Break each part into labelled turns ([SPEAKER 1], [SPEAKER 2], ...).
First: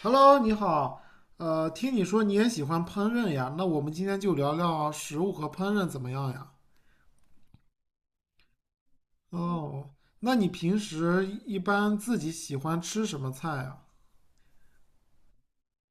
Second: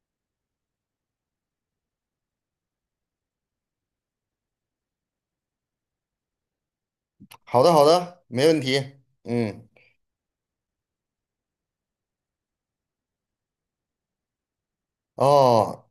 [SPEAKER 1] Hello，你好。听你说你也喜欢烹饪呀，那我们今天就聊聊食物和烹饪怎么样呀？
[SPEAKER 2] 好的，好的，没问题。嗯，
[SPEAKER 1] 哦，那你平时一般自己喜欢吃什么菜呀？
[SPEAKER 2] 哦，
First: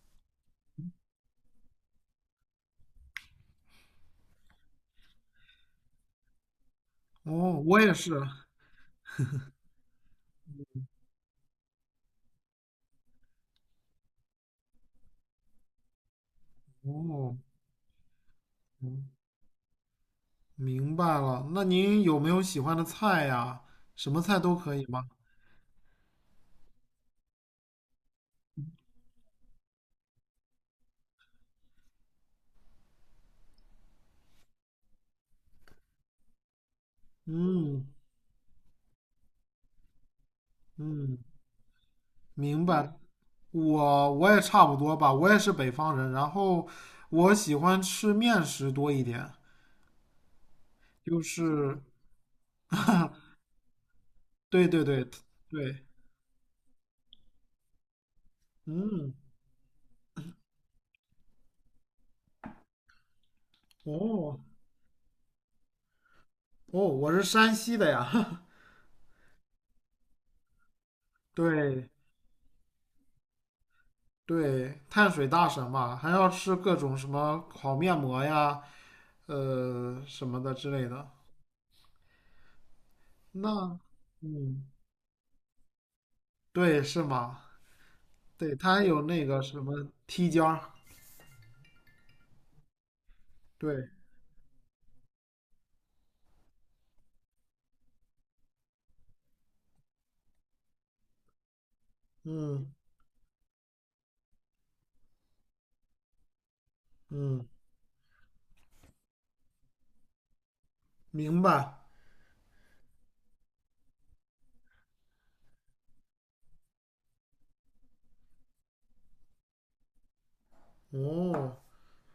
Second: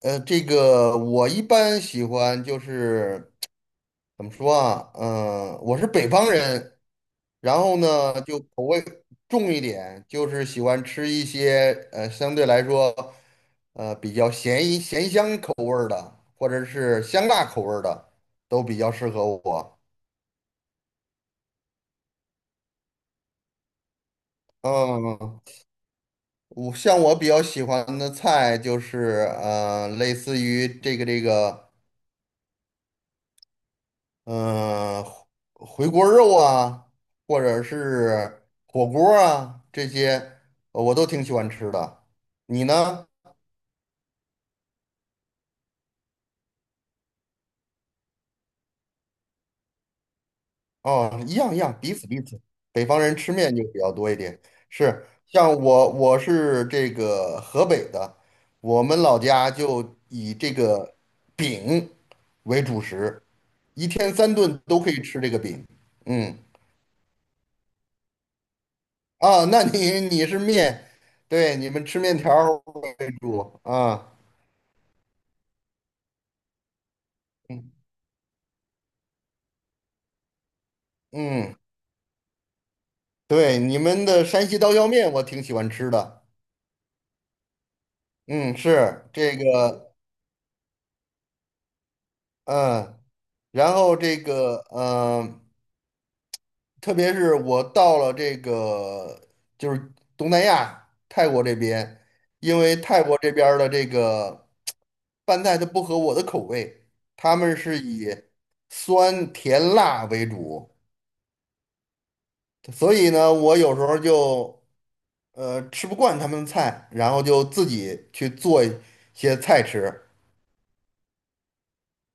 [SPEAKER 2] 这个我一般喜欢就是怎么说啊？嗯、我是北方人，然
[SPEAKER 1] 哦，
[SPEAKER 2] 后
[SPEAKER 1] 我也是。
[SPEAKER 2] 呢就口味重一点，就是喜欢吃一些相对来说比较咸一咸香口味儿的，或者是香
[SPEAKER 1] 哦，
[SPEAKER 2] 辣口味儿的，都比较
[SPEAKER 1] 嗯
[SPEAKER 2] 适合我。
[SPEAKER 1] 明白了。那您有没有喜欢的菜呀？什么菜都可以吗？
[SPEAKER 2] 嗯，我像比较喜欢的菜就是类似于这个。嗯、回锅肉啊，或者
[SPEAKER 1] 嗯
[SPEAKER 2] 是火锅啊，这些我都
[SPEAKER 1] 嗯，
[SPEAKER 2] 挺喜欢吃的。
[SPEAKER 1] 明
[SPEAKER 2] 你
[SPEAKER 1] 白。
[SPEAKER 2] 呢？
[SPEAKER 1] 我也差不多吧，我也是北方人，然后我喜欢吃面食多一点，就
[SPEAKER 2] 哦，一样一样，
[SPEAKER 1] 是。
[SPEAKER 2] 彼此彼此。北方人 吃面就比较多一点，
[SPEAKER 1] 对对对
[SPEAKER 2] 是像
[SPEAKER 1] 对，
[SPEAKER 2] 我是这个河北的，我们
[SPEAKER 1] 嗯，
[SPEAKER 2] 老家就以这个饼为主食，一天三
[SPEAKER 1] 哦
[SPEAKER 2] 顿都可以吃这个饼。嗯
[SPEAKER 1] 哦，我是山西的呀，
[SPEAKER 2] 啊，那你是面，对，你们
[SPEAKER 1] 对
[SPEAKER 2] 吃面条儿为主啊。
[SPEAKER 1] 对，碳水大神嘛，还要吃各种什么
[SPEAKER 2] 嗯
[SPEAKER 1] 烤面膜呀，什么的之类的。
[SPEAKER 2] 嗯，对，你
[SPEAKER 1] 那，
[SPEAKER 2] 们的山西
[SPEAKER 1] 嗯，
[SPEAKER 2] 刀削面我挺喜欢吃的。
[SPEAKER 1] 对，是吗？对，
[SPEAKER 2] 嗯，
[SPEAKER 1] 它还有
[SPEAKER 2] 是
[SPEAKER 1] 那
[SPEAKER 2] 这
[SPEAKER 1] 个什么
[SPEAKER 2] 个，
[SPEAKER 1] 梯间儿，
[SPEAKER 2] 嗯，然
[SPEAKER 1] 对，
[SPEAKER 2] 后这个，特别是我到了这个就是东南亚泰国这边，因
[SPEAKER 1] 嗯
[SPEAKER 2] 为泰国这边儿的这个拌菜它不合我的口味，他
[SPEAKER 1] 嗯，
[SPEAKER 2] 们是以酸甜辣为主，
[SPEAKER 1] 明白。
[SPEAKER 2] 所以呢，我有时候就吃不惯他们的菜，然后就自己去做一些菜吃。
[SPEAKER 1] 哦，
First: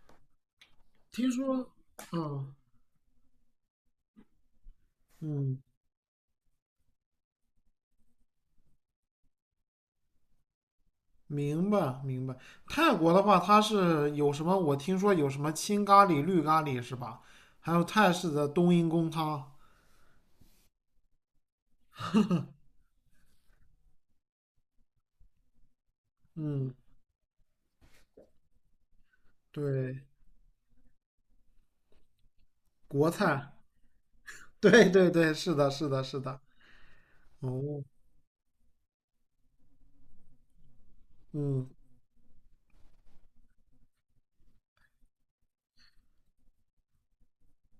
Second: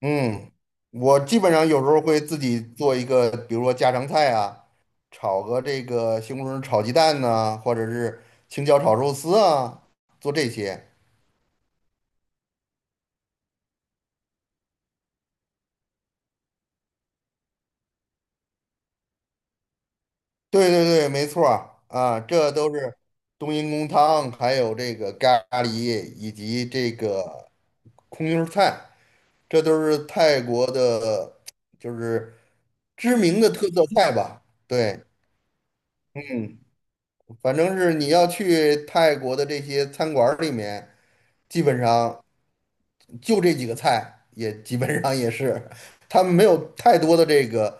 [SPEAKER 2] 嗯，我
[SPEAKER 1] 听
[SPEAKER 2] 基本上
[SPEAKER 1] 说，
[SPEAKER 2] 有时候会自
[SPEAKER 1] 嗯。
[SPEAKER 2] 己做一个，比如说家常菜啊，炒
[SPEAKER 1] 嗯，
[SPEAKER 2] 个这个西红柿炒鸡蛋呐、或者是青椒炒肉丝啊，做这些。
[SPEAKER 1] 明白明白。泰国的话，它是有什么？我听说有什么青咖喱、绿咖喱是吧？还有泰式的冬阴功汤。
[SPEAKER 2] 对对对，没错儿啊，这都是冬阴功汤，还有这个咖喱以及
[SPEAKER 1] 嗯，
[SPEAKER 2] 这个空心儿菜。这都是
[SPEAKER 1] 对，
[SPEAKER 2] 泰国的，就是
[SPEAKER 1] 国
[SPEAKER 2] 知名
[SPEAKER 1] 菜。
[SPEAKER 2] 的特色菜吧？
[SPEAKER 1] 对
[SPEAKER 2] 对，
[SPEAKER 1] 对对，是的，是的，是的。
[SPEAKER 2] 嗯，反正
[SPEAKER 1] 哦，
[SPEAKER 2] 是你要去泰国的这些餐馆儿里面，基
[SPEAKER 1] 嗯
[SPEAKER 2] 本上就这几个菜，也基本上也是，他们没有太多的这个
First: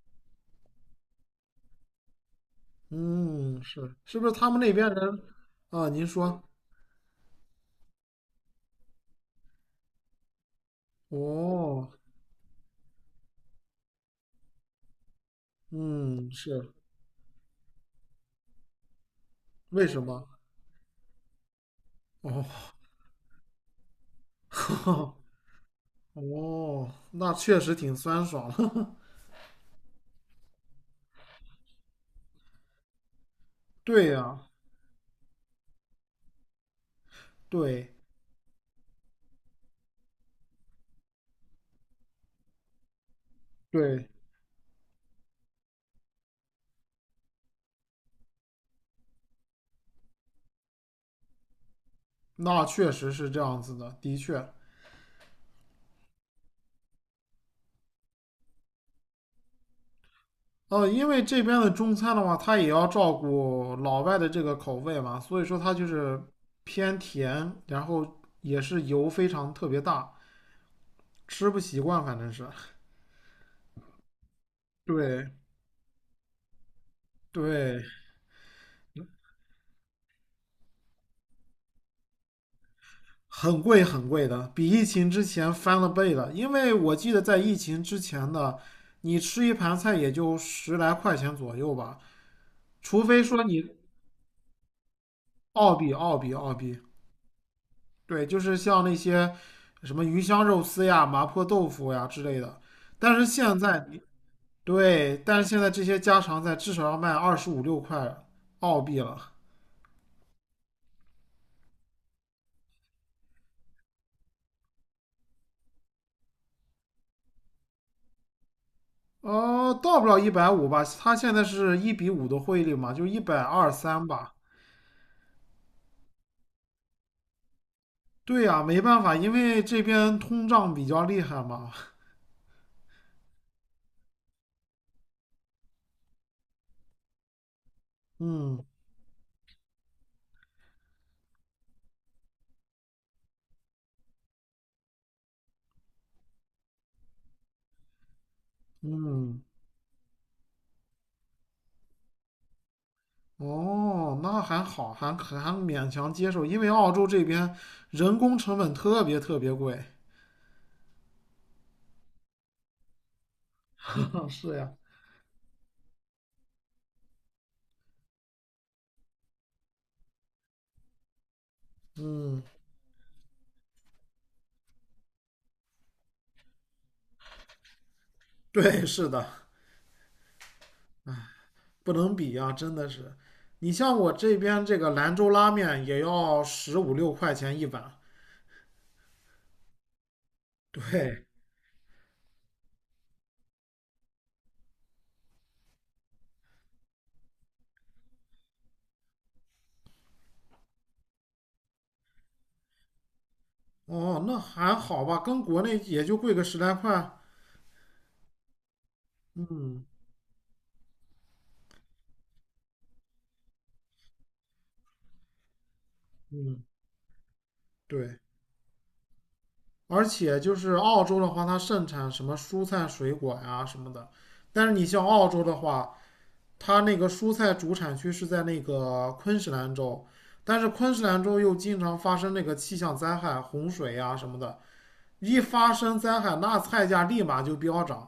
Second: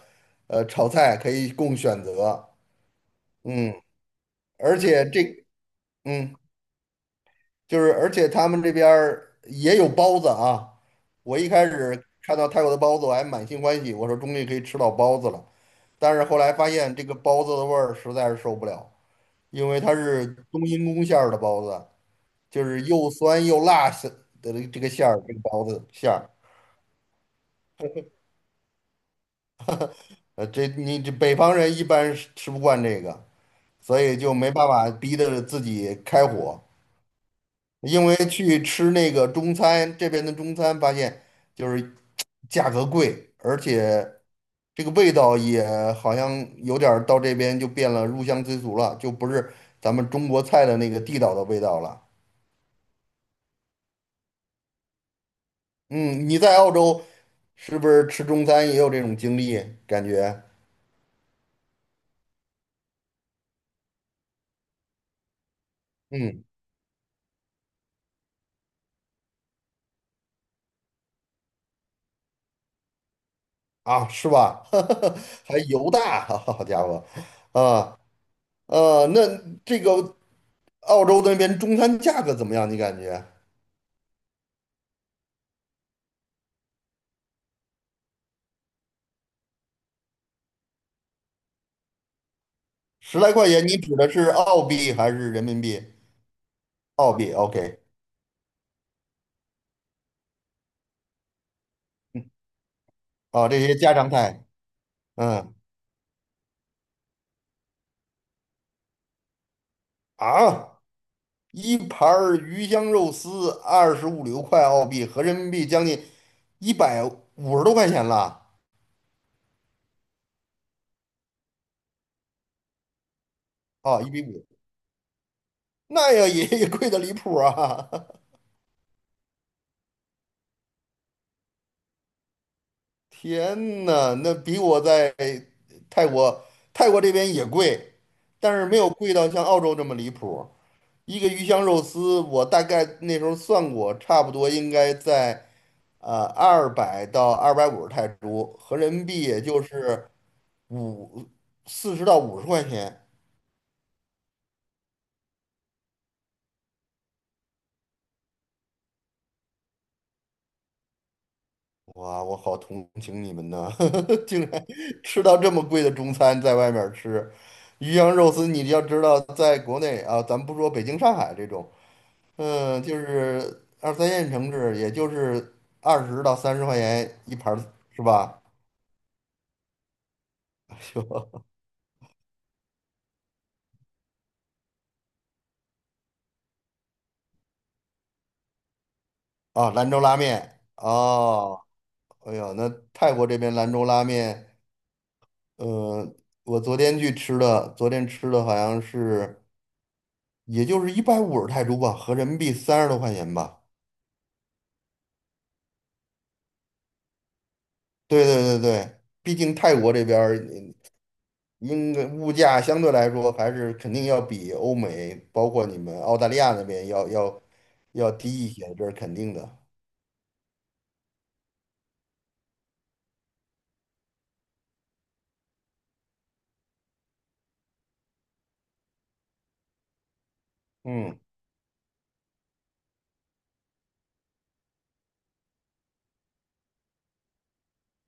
[SPEAKER 2] 炒菜可以供选择。
[SPEAKER 1] 嗯，
[SPEAKER 2] 嗯，
[SPEAKER 1] 是不是他们那
[SPEAKER 2] 而
[SPEAKER 1] 边
[SPEAKER 2] 且
[SPEAKER 1] 人
[SPEAKER 2] 这，
[SPEAKER 1] 啊？您
[SPEAKER 2] 嗯。
[SPEAKER 1] 说
[SPEAKER 2] 就是而且他们这边儿也有包子啊。我一开
[SPEAKER 1] 哦，
[SPEAKER 2] 始看到泰国的包子，我还满心欢喜，我说终于可以吃到包子了。但是
[SPEAKER 1] 嗯，
[SPEAKER 2] 后来发
[SPEAKER 1] 是
[SPEAKER 2] 现这个包子的味儿实在是受不了，因为
[SPEAKER 1] 为
[SPEAKER 2] 它
[SPEAKER 1] 什
[SPEAKER 2] 是
[SPEAKER 1] 么？
[SPEAKER 2] 冬阴功馅儿的包子，
[SPEAKER 1] 哦
[SPEAKER 2] 就是又酸又辣是的这个馅 儿，这个包子馅儿。
[SPEAKER 1] 哦，那确实挺酸爽的。
[SPEAKER 2] 这你这北方人一般是吃不惯这个，所
[SPEAKER 1] 对
[SPEAKER 2] 以就
[SPEAKER 1] 呀，
[SPEAKER 2] 没办法逼着自己开火。
[SPEAKER 1] 对
[SPEAKER 2] 因为去吃那个中餐，这边的中餐发现就是价格贵，而
[SPEAKER 1] 对。
[SPEAKER 2] 且这个味道也好像有点儿到这边就变了入乡随俗了，就不是咱们中国菜的那个地道的味道了。
[SPEAKER 1] 那确实是这样子的，的确。
[SPEAKER 2] 嗯，你在澳洲是不是吃中餐也有这种经历？感觉，
[SPEAKER 1] 因为这边的中餐的话，它也要照顾老外的这个口味嘛，所以说它就是
[SPEAKER 2] 嗯，
[SPEAKER 1] 偏甜，然后也是油非常特别大，吃不习惯，反正是。
[SPEAKER 2] 啊，是吧？
[SPEAKER 1] 对
[SPEAKER 2] 还油大，好家伙，
[SPEAKER 1] 对，
[SPEAKER 2] 啊，那这个澳洲那边中餐价格怎么样？你感觉
[SPEAKER 1] 很贵很贵的，比疫情之前翻了倍了。因为我记得在疫情之前的，你吃一盘菜也就十来块钱左右吧，除
[SPEAKER 2] 十
[SPEAKER 1] 非
[SPEAKER 2] 来
[SPEAKER 1] 说
[SPEAKER 2] 块钱，
[SPEAKER 1] 你
[SPEAKER 2] 你指的是澳币还是人民
[SPEAKER 1] 澳
[SPEAKER 2] 币？
[SPEAKER 1] 币，澳币，澳币。
[SPEAKER 2] 澳币，OK,
[SPEAKER 1] 对，就是像那些什么鱼香肉丝呀、麻婆豆腐呀之类的。但是
[SPEAKER 2] 啊，
[SPEAKER 1] 现
[SPEAKER 2] 这些
[SPEAKER 1] 在
[SPEAKER 2] 家
[SPEAKER 1] 你，
[SPEAKER 2] 常菜，
[SPEAKER 1] 对，但是
[SPEAKER 2] 嗯。
[SPEAKER 1] 现在这些家常菜至少要卖二十五六块澳币了。
[SPEAKER 2] 啊，一盘儿鱼香肉丝25、6块澳币，合人民币将近150多块钱了
[SPEAKER 1] 哦，到不了150吧，它现在是1:5的汇率嘛，就一百二
[SPEAKER 2] 啊，
[SPEAKER 1] 三
[SPEAKER 2] 一比
[SPEAKER 1] 吧。
[SPEAKER 2] 五，那要也贵的离谱啊！
[SPEAKER 1] 对呀，没办法，因为这边通胀比较厉害嘛。
[SPEAKER 2] 天呐，那比我在泰国泰国这边也贵，但
[SPEAKER 1] 嗯
[SPEAKER 2] 是没有贵到像澳洲这么离谱。一个鱼香肉丝，我大概那时候算过，差不多应该在200到250泰铢，合人民币也
[SPEAKER 1] 嗯，
[SPEAKER 2] 就是。五40到50块钱，
[SPEAKER 1] 哦，那还好，还勉强接受，因为澳洲这边人工成本特别特别贵。
[SPEAKER 2] 哇，我好同情你们呐，竟
[SPEAKER 1] 是
[SPEAKER 2] 然
[SPEAKER 1] 呀。
[SPEAKER 2] 吃到这么贵的中餐，在外面儿吃鱼香肉丝，你要知道，在国内啊，咱不说北京、上海这种，
[SPEAKER 1] 嗯，
[SPEAKER 2] 就是二三线城市，也就是20到30块钱一盘儿是吧？
[SPEAKER 1] 对，是的，不能比呀，真的是。你像我这边这个兰州拉面也要十五六块钱一碗，
[SPEAKER 2] 啊，兰州拉面
[SPEAKER 1] 对，
[SPEAKER 2] 哦，哎呦，那泰国这边兰州拉面，呃，我昨天去吃的，昨天吃的好像是。也就是150泰铢吧，合人民币30多块钱吧。
[SPEAKER 1] 哦，那还好吧，跟国内也就贵个十来块。
[SPEAKER 2] 对对对对，毕竟泰
[SPEAKER 1] 嗯
[SPEAKER 2] 国这边儿应该物价相对来说还是肯定要比欧美，包括你们澳大利亚
[SPEAKER 1] 嗯，
[SPEAKER 2] 那边要
[SPEAKER 1] 对，
[SPEAKER 2] 低一些，这是肯定的。
[SPEAKER 1] 而且就是澳洲的话，它盛产什么蔬菜、水果呀什么的，但是你像澳洲的话，它那个蔬菜主产区是在那个昆士兰州，但是昆士
[SPEAKER 2] 嗯，
[SPEAKER 1] 兰州又经常发生那个气象灾害、洪水呀什么的，一发生灾害，那菜价立马就飙涨。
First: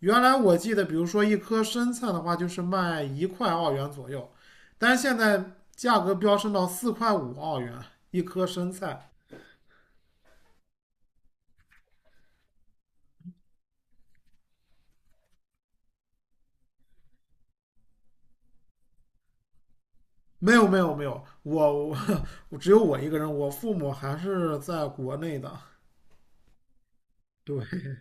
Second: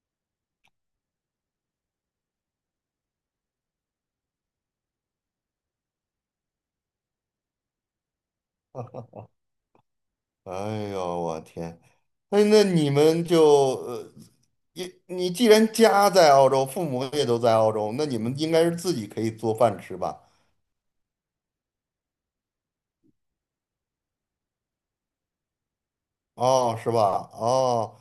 [SPEAKER 1] 原来我记得，比如说一颗生菜的话，就是卖1澳元左右，但是现在价格飙升到4.5澳元一颗生菜。
[SPEAKER 2] 哎呦我天，那你们就你你既然家在澳洲，父母也都在澳洲，那你们应该是自己可以做饭吃吧？
[SPEAKER 1] 没有没有没有，我只有我一个人，我父母还是在国内的。
[SPEAKER 2] 哦，是吧？
[SPEAKER 1] 对，
[SPEAKER 2] 哦。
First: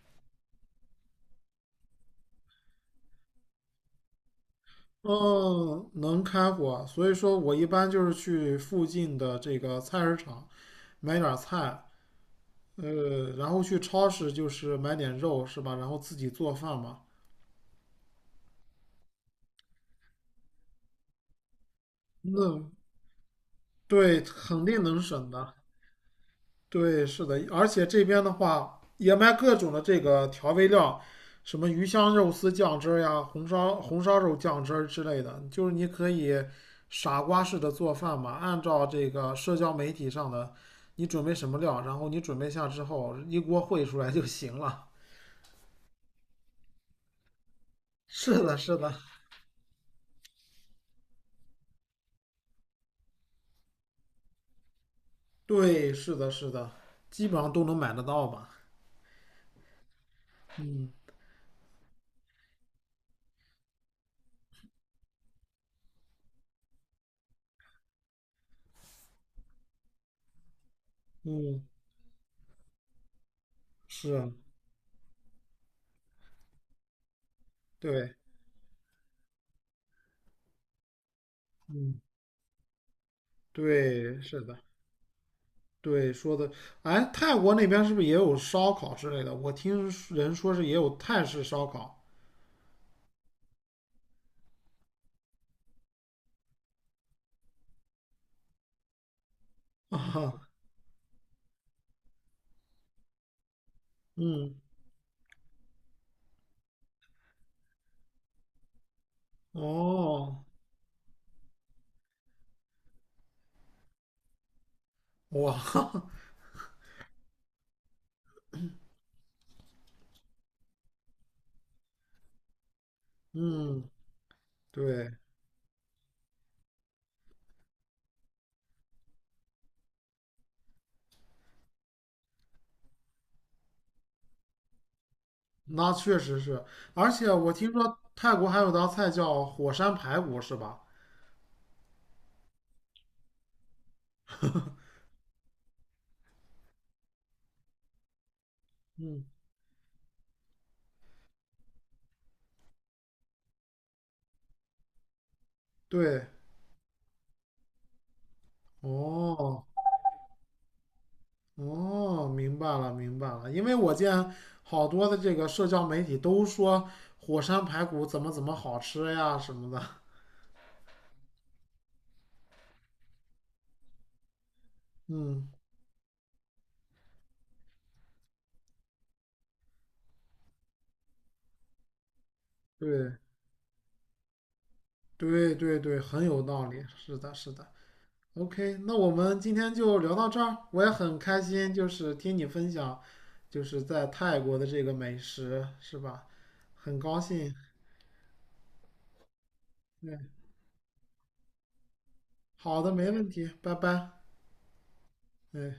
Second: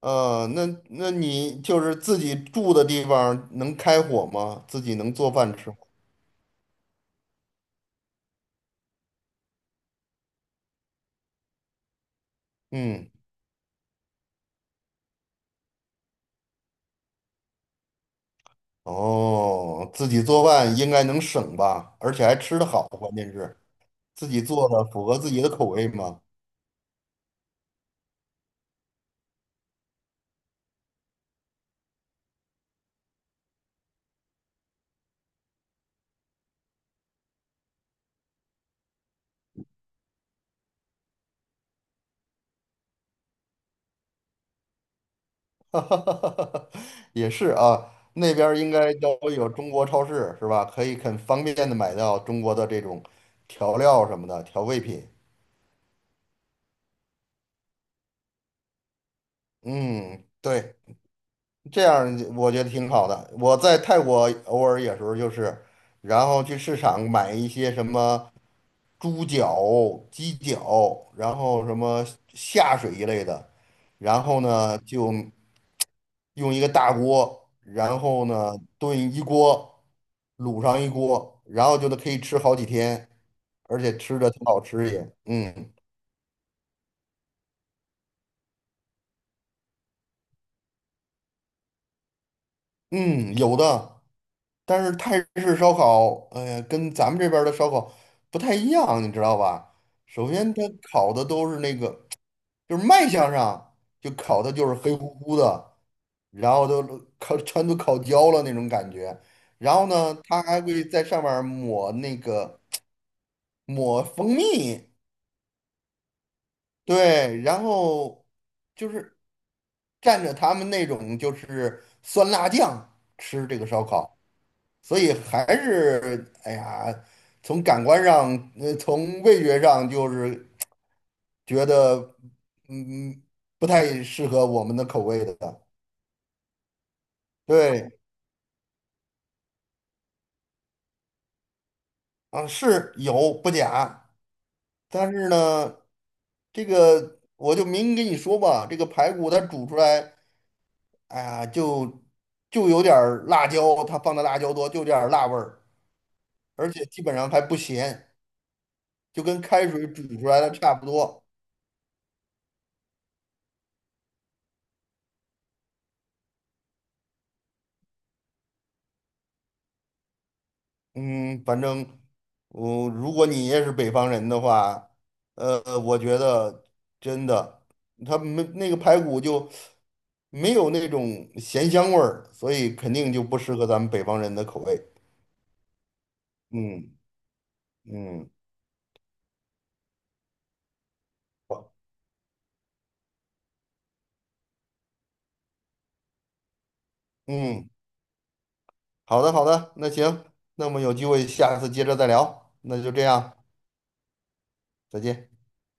[SPEAKER 2] 那那你就是自己住的地方能开火吗？自己能做饭吃吗？
[SPEAKER 1] 嗯，能开火，所以说我一般就是去附近的这个菜市场买点儿菜，
[SPEAKER 2] 嗯，
[SPEAKER 1] 然后去超市就是买点肉是吧？然后自己做饭嘛。
[SPEAKER 2] 哦，自己做饭应该能省吧，而且还
[SPEAKER 1] 那
[SPEAKER 2] 吃得好，关键是
[SPEAKER 1] 对，
[SPEAKER 2] 自己
[SPEAKER 1] 肯
[SPEAKER 2] 做
[SPEAKER 1] 定
[SPEAKER 2] 的
[SPEAKER 1] 能
[SPEAKER 2] 符合
[SPEAKER 1] 省
[SPEAKER 2] 自己的
[SPEAKER 1] 的。
[SPEAKER 2] 口味吗？
[SPEAKER 1] 对，是的，而且这边的话也卖各种的这个调味料，什么鱼香肉丝酱汁儿呀、红烧肉酱汁儿之类的，就是你可以傻瓜式的做饭嘛，按照这个社交媒体上的，你准备什么料，然后你准备下之后一锅烩出来就行了。
[SPEAKER 2] 哈哈哈哈也是啊，那
[SPEAKER 1] 是
[SPEAKER 2] 边
[SPEAKER 1] 的，
[SPEAKER 2] 儿应
[SPEAKER 1] 是的，
[SPEAKER 2] 该都有中国超市是吧？可以很方便的买到中国的这种调料什么的调味品。
[SPEAKER 1] 对，是的，是的，基本上都能买得到吧。
[SPEAKER 2] 嗯，对。
[SPEAKER 1] 嗯
[SPEAKER 2] 这样我觉得挺好的。我在泰国偶尔有时候就是，然后去市场买一些什么猪脚、鸡脚，然
[SPEAKER 1] 嗯，
[SPEAKER 2] 后什么下水一类的，
[SPEAKER 1] 是
[SPEAKER 2] 然
[SPEAKER 1] 啊，
[SPEAKER 2] 后呢就用一个大锅，然
[SPEAKER 1] 对，
[SPEAKER 2] 后呢炖一锅，卤上一锅，然后就能
[SPEAKER 1] 嗯
[SPEAKER 2] 可以吃好几天，而且吃
[SPEAKER 1] 对，
[SPEAKER 2] 着
[SPEAKER 1] 是
[SPEAKER 2] 挺
[SPEAKER 1] 的，
[SPEAKER 2] 好吃也，嗯
[SPEAKER 1] 对，说的，哎，泰国那边是不是也有烧烤之类的？我听人说是也有泰式烧烤
[SPEAKER 2] 嗯，有的。但是泰式烧烤，哎呀，跟咱们这边儿的烧烤不太一样，你知道吧？首
[SPEAKER 1] 啊，
[SPEAKER 2] 先，它烤的都是那个，就是卖相上就烤的
[SPEAKER 1] 嗯，
[SPEAKER 2] 就是黑乎乎的，然后都烤全都烤焦了那种感觉。然后呢，它
[SPEAKER 1] 哦，
[SPEAKER 2] 还会在上面儿抹那个抹蜂蜜，
[SPEAKER 1] 哇，
[SPEAKER 2] 对，然后就是蘸着他们那种就是酸辣酱吃这个烧
[SPEAKER 1] 嗯，
[SPEAKER 2] 烤。所
[SPEAKER 1] 对，
[SPEAKER 2] 以还是哎呀，从感官上，从味觉上，就是觉得嗯不太适合我们的口味的。
[SPEAKER 1] 那确实是，而且我听
[SPEAKER 2] 对，
[SPEAKER 1] 说泰国还有道菜叫火山排骨，是吧？
[SPEAKER 2] 啊，是有不假，但是呢，这个我就明跟你说吧，这个排
[SPEAKER 1] 嗯，
[SPEAKER 2] 骨它煮出来，哎呀，就有点儿辣椒，它放的辣椒多，就有点儿辣味儿，
[SPEAKER 1] 对，
[SPEAKER 2] 而且基本上还不咸，就跟
[SPEAKER 1] 哦。
[SPEAKER 2] 开水煮出来的差不多。
[SPEAKER 1] 哦，明白了，明白了。因为我见好多的这个社交媒体都说火山排骨怎么怎么好吃呀什么的。
[SPEAKER 2] 嗯，反正我、如果你也是北方人的话，
[SPEAKER 1] 嗯，
[SPEAKER 2] 我觉得真的，他没那个排骨就没有那种咸香味儿，所以肯定
[SPEAKER 1] 对，
[SPEAKER 2] 就不适合咱们北方人的口味。
[SPEAKER 1] 对对对，很有道理。
[SPEAKER 2] 嗯
[SPEAKER 1] 是的，是的。
[SPEAKER 2] 嗯
[SPEAKER 1] OK，那我们今天就聊到这儿。我也很开心，就是听你分享，就是在泰国的这个美食，是吧？很高兴。
[SPEAKER 2] 嗯，好的好的，那
[SPEAKER 1] 对，
[SPEAKER 2] 行，那我们有机会下次接着再聊，
[SPEAKER 1] 好
[SPEAKER 2] 那
[SPEAKER 1] 的，
[SPEAKER 2] 就这
[SPEAKER 1] 没问
[SPEAKER 2] 样，
[SPEAKER 1] 题，拜拜。
[SPEAKER 2] 再见。
[SPEAKER 1] 嗯。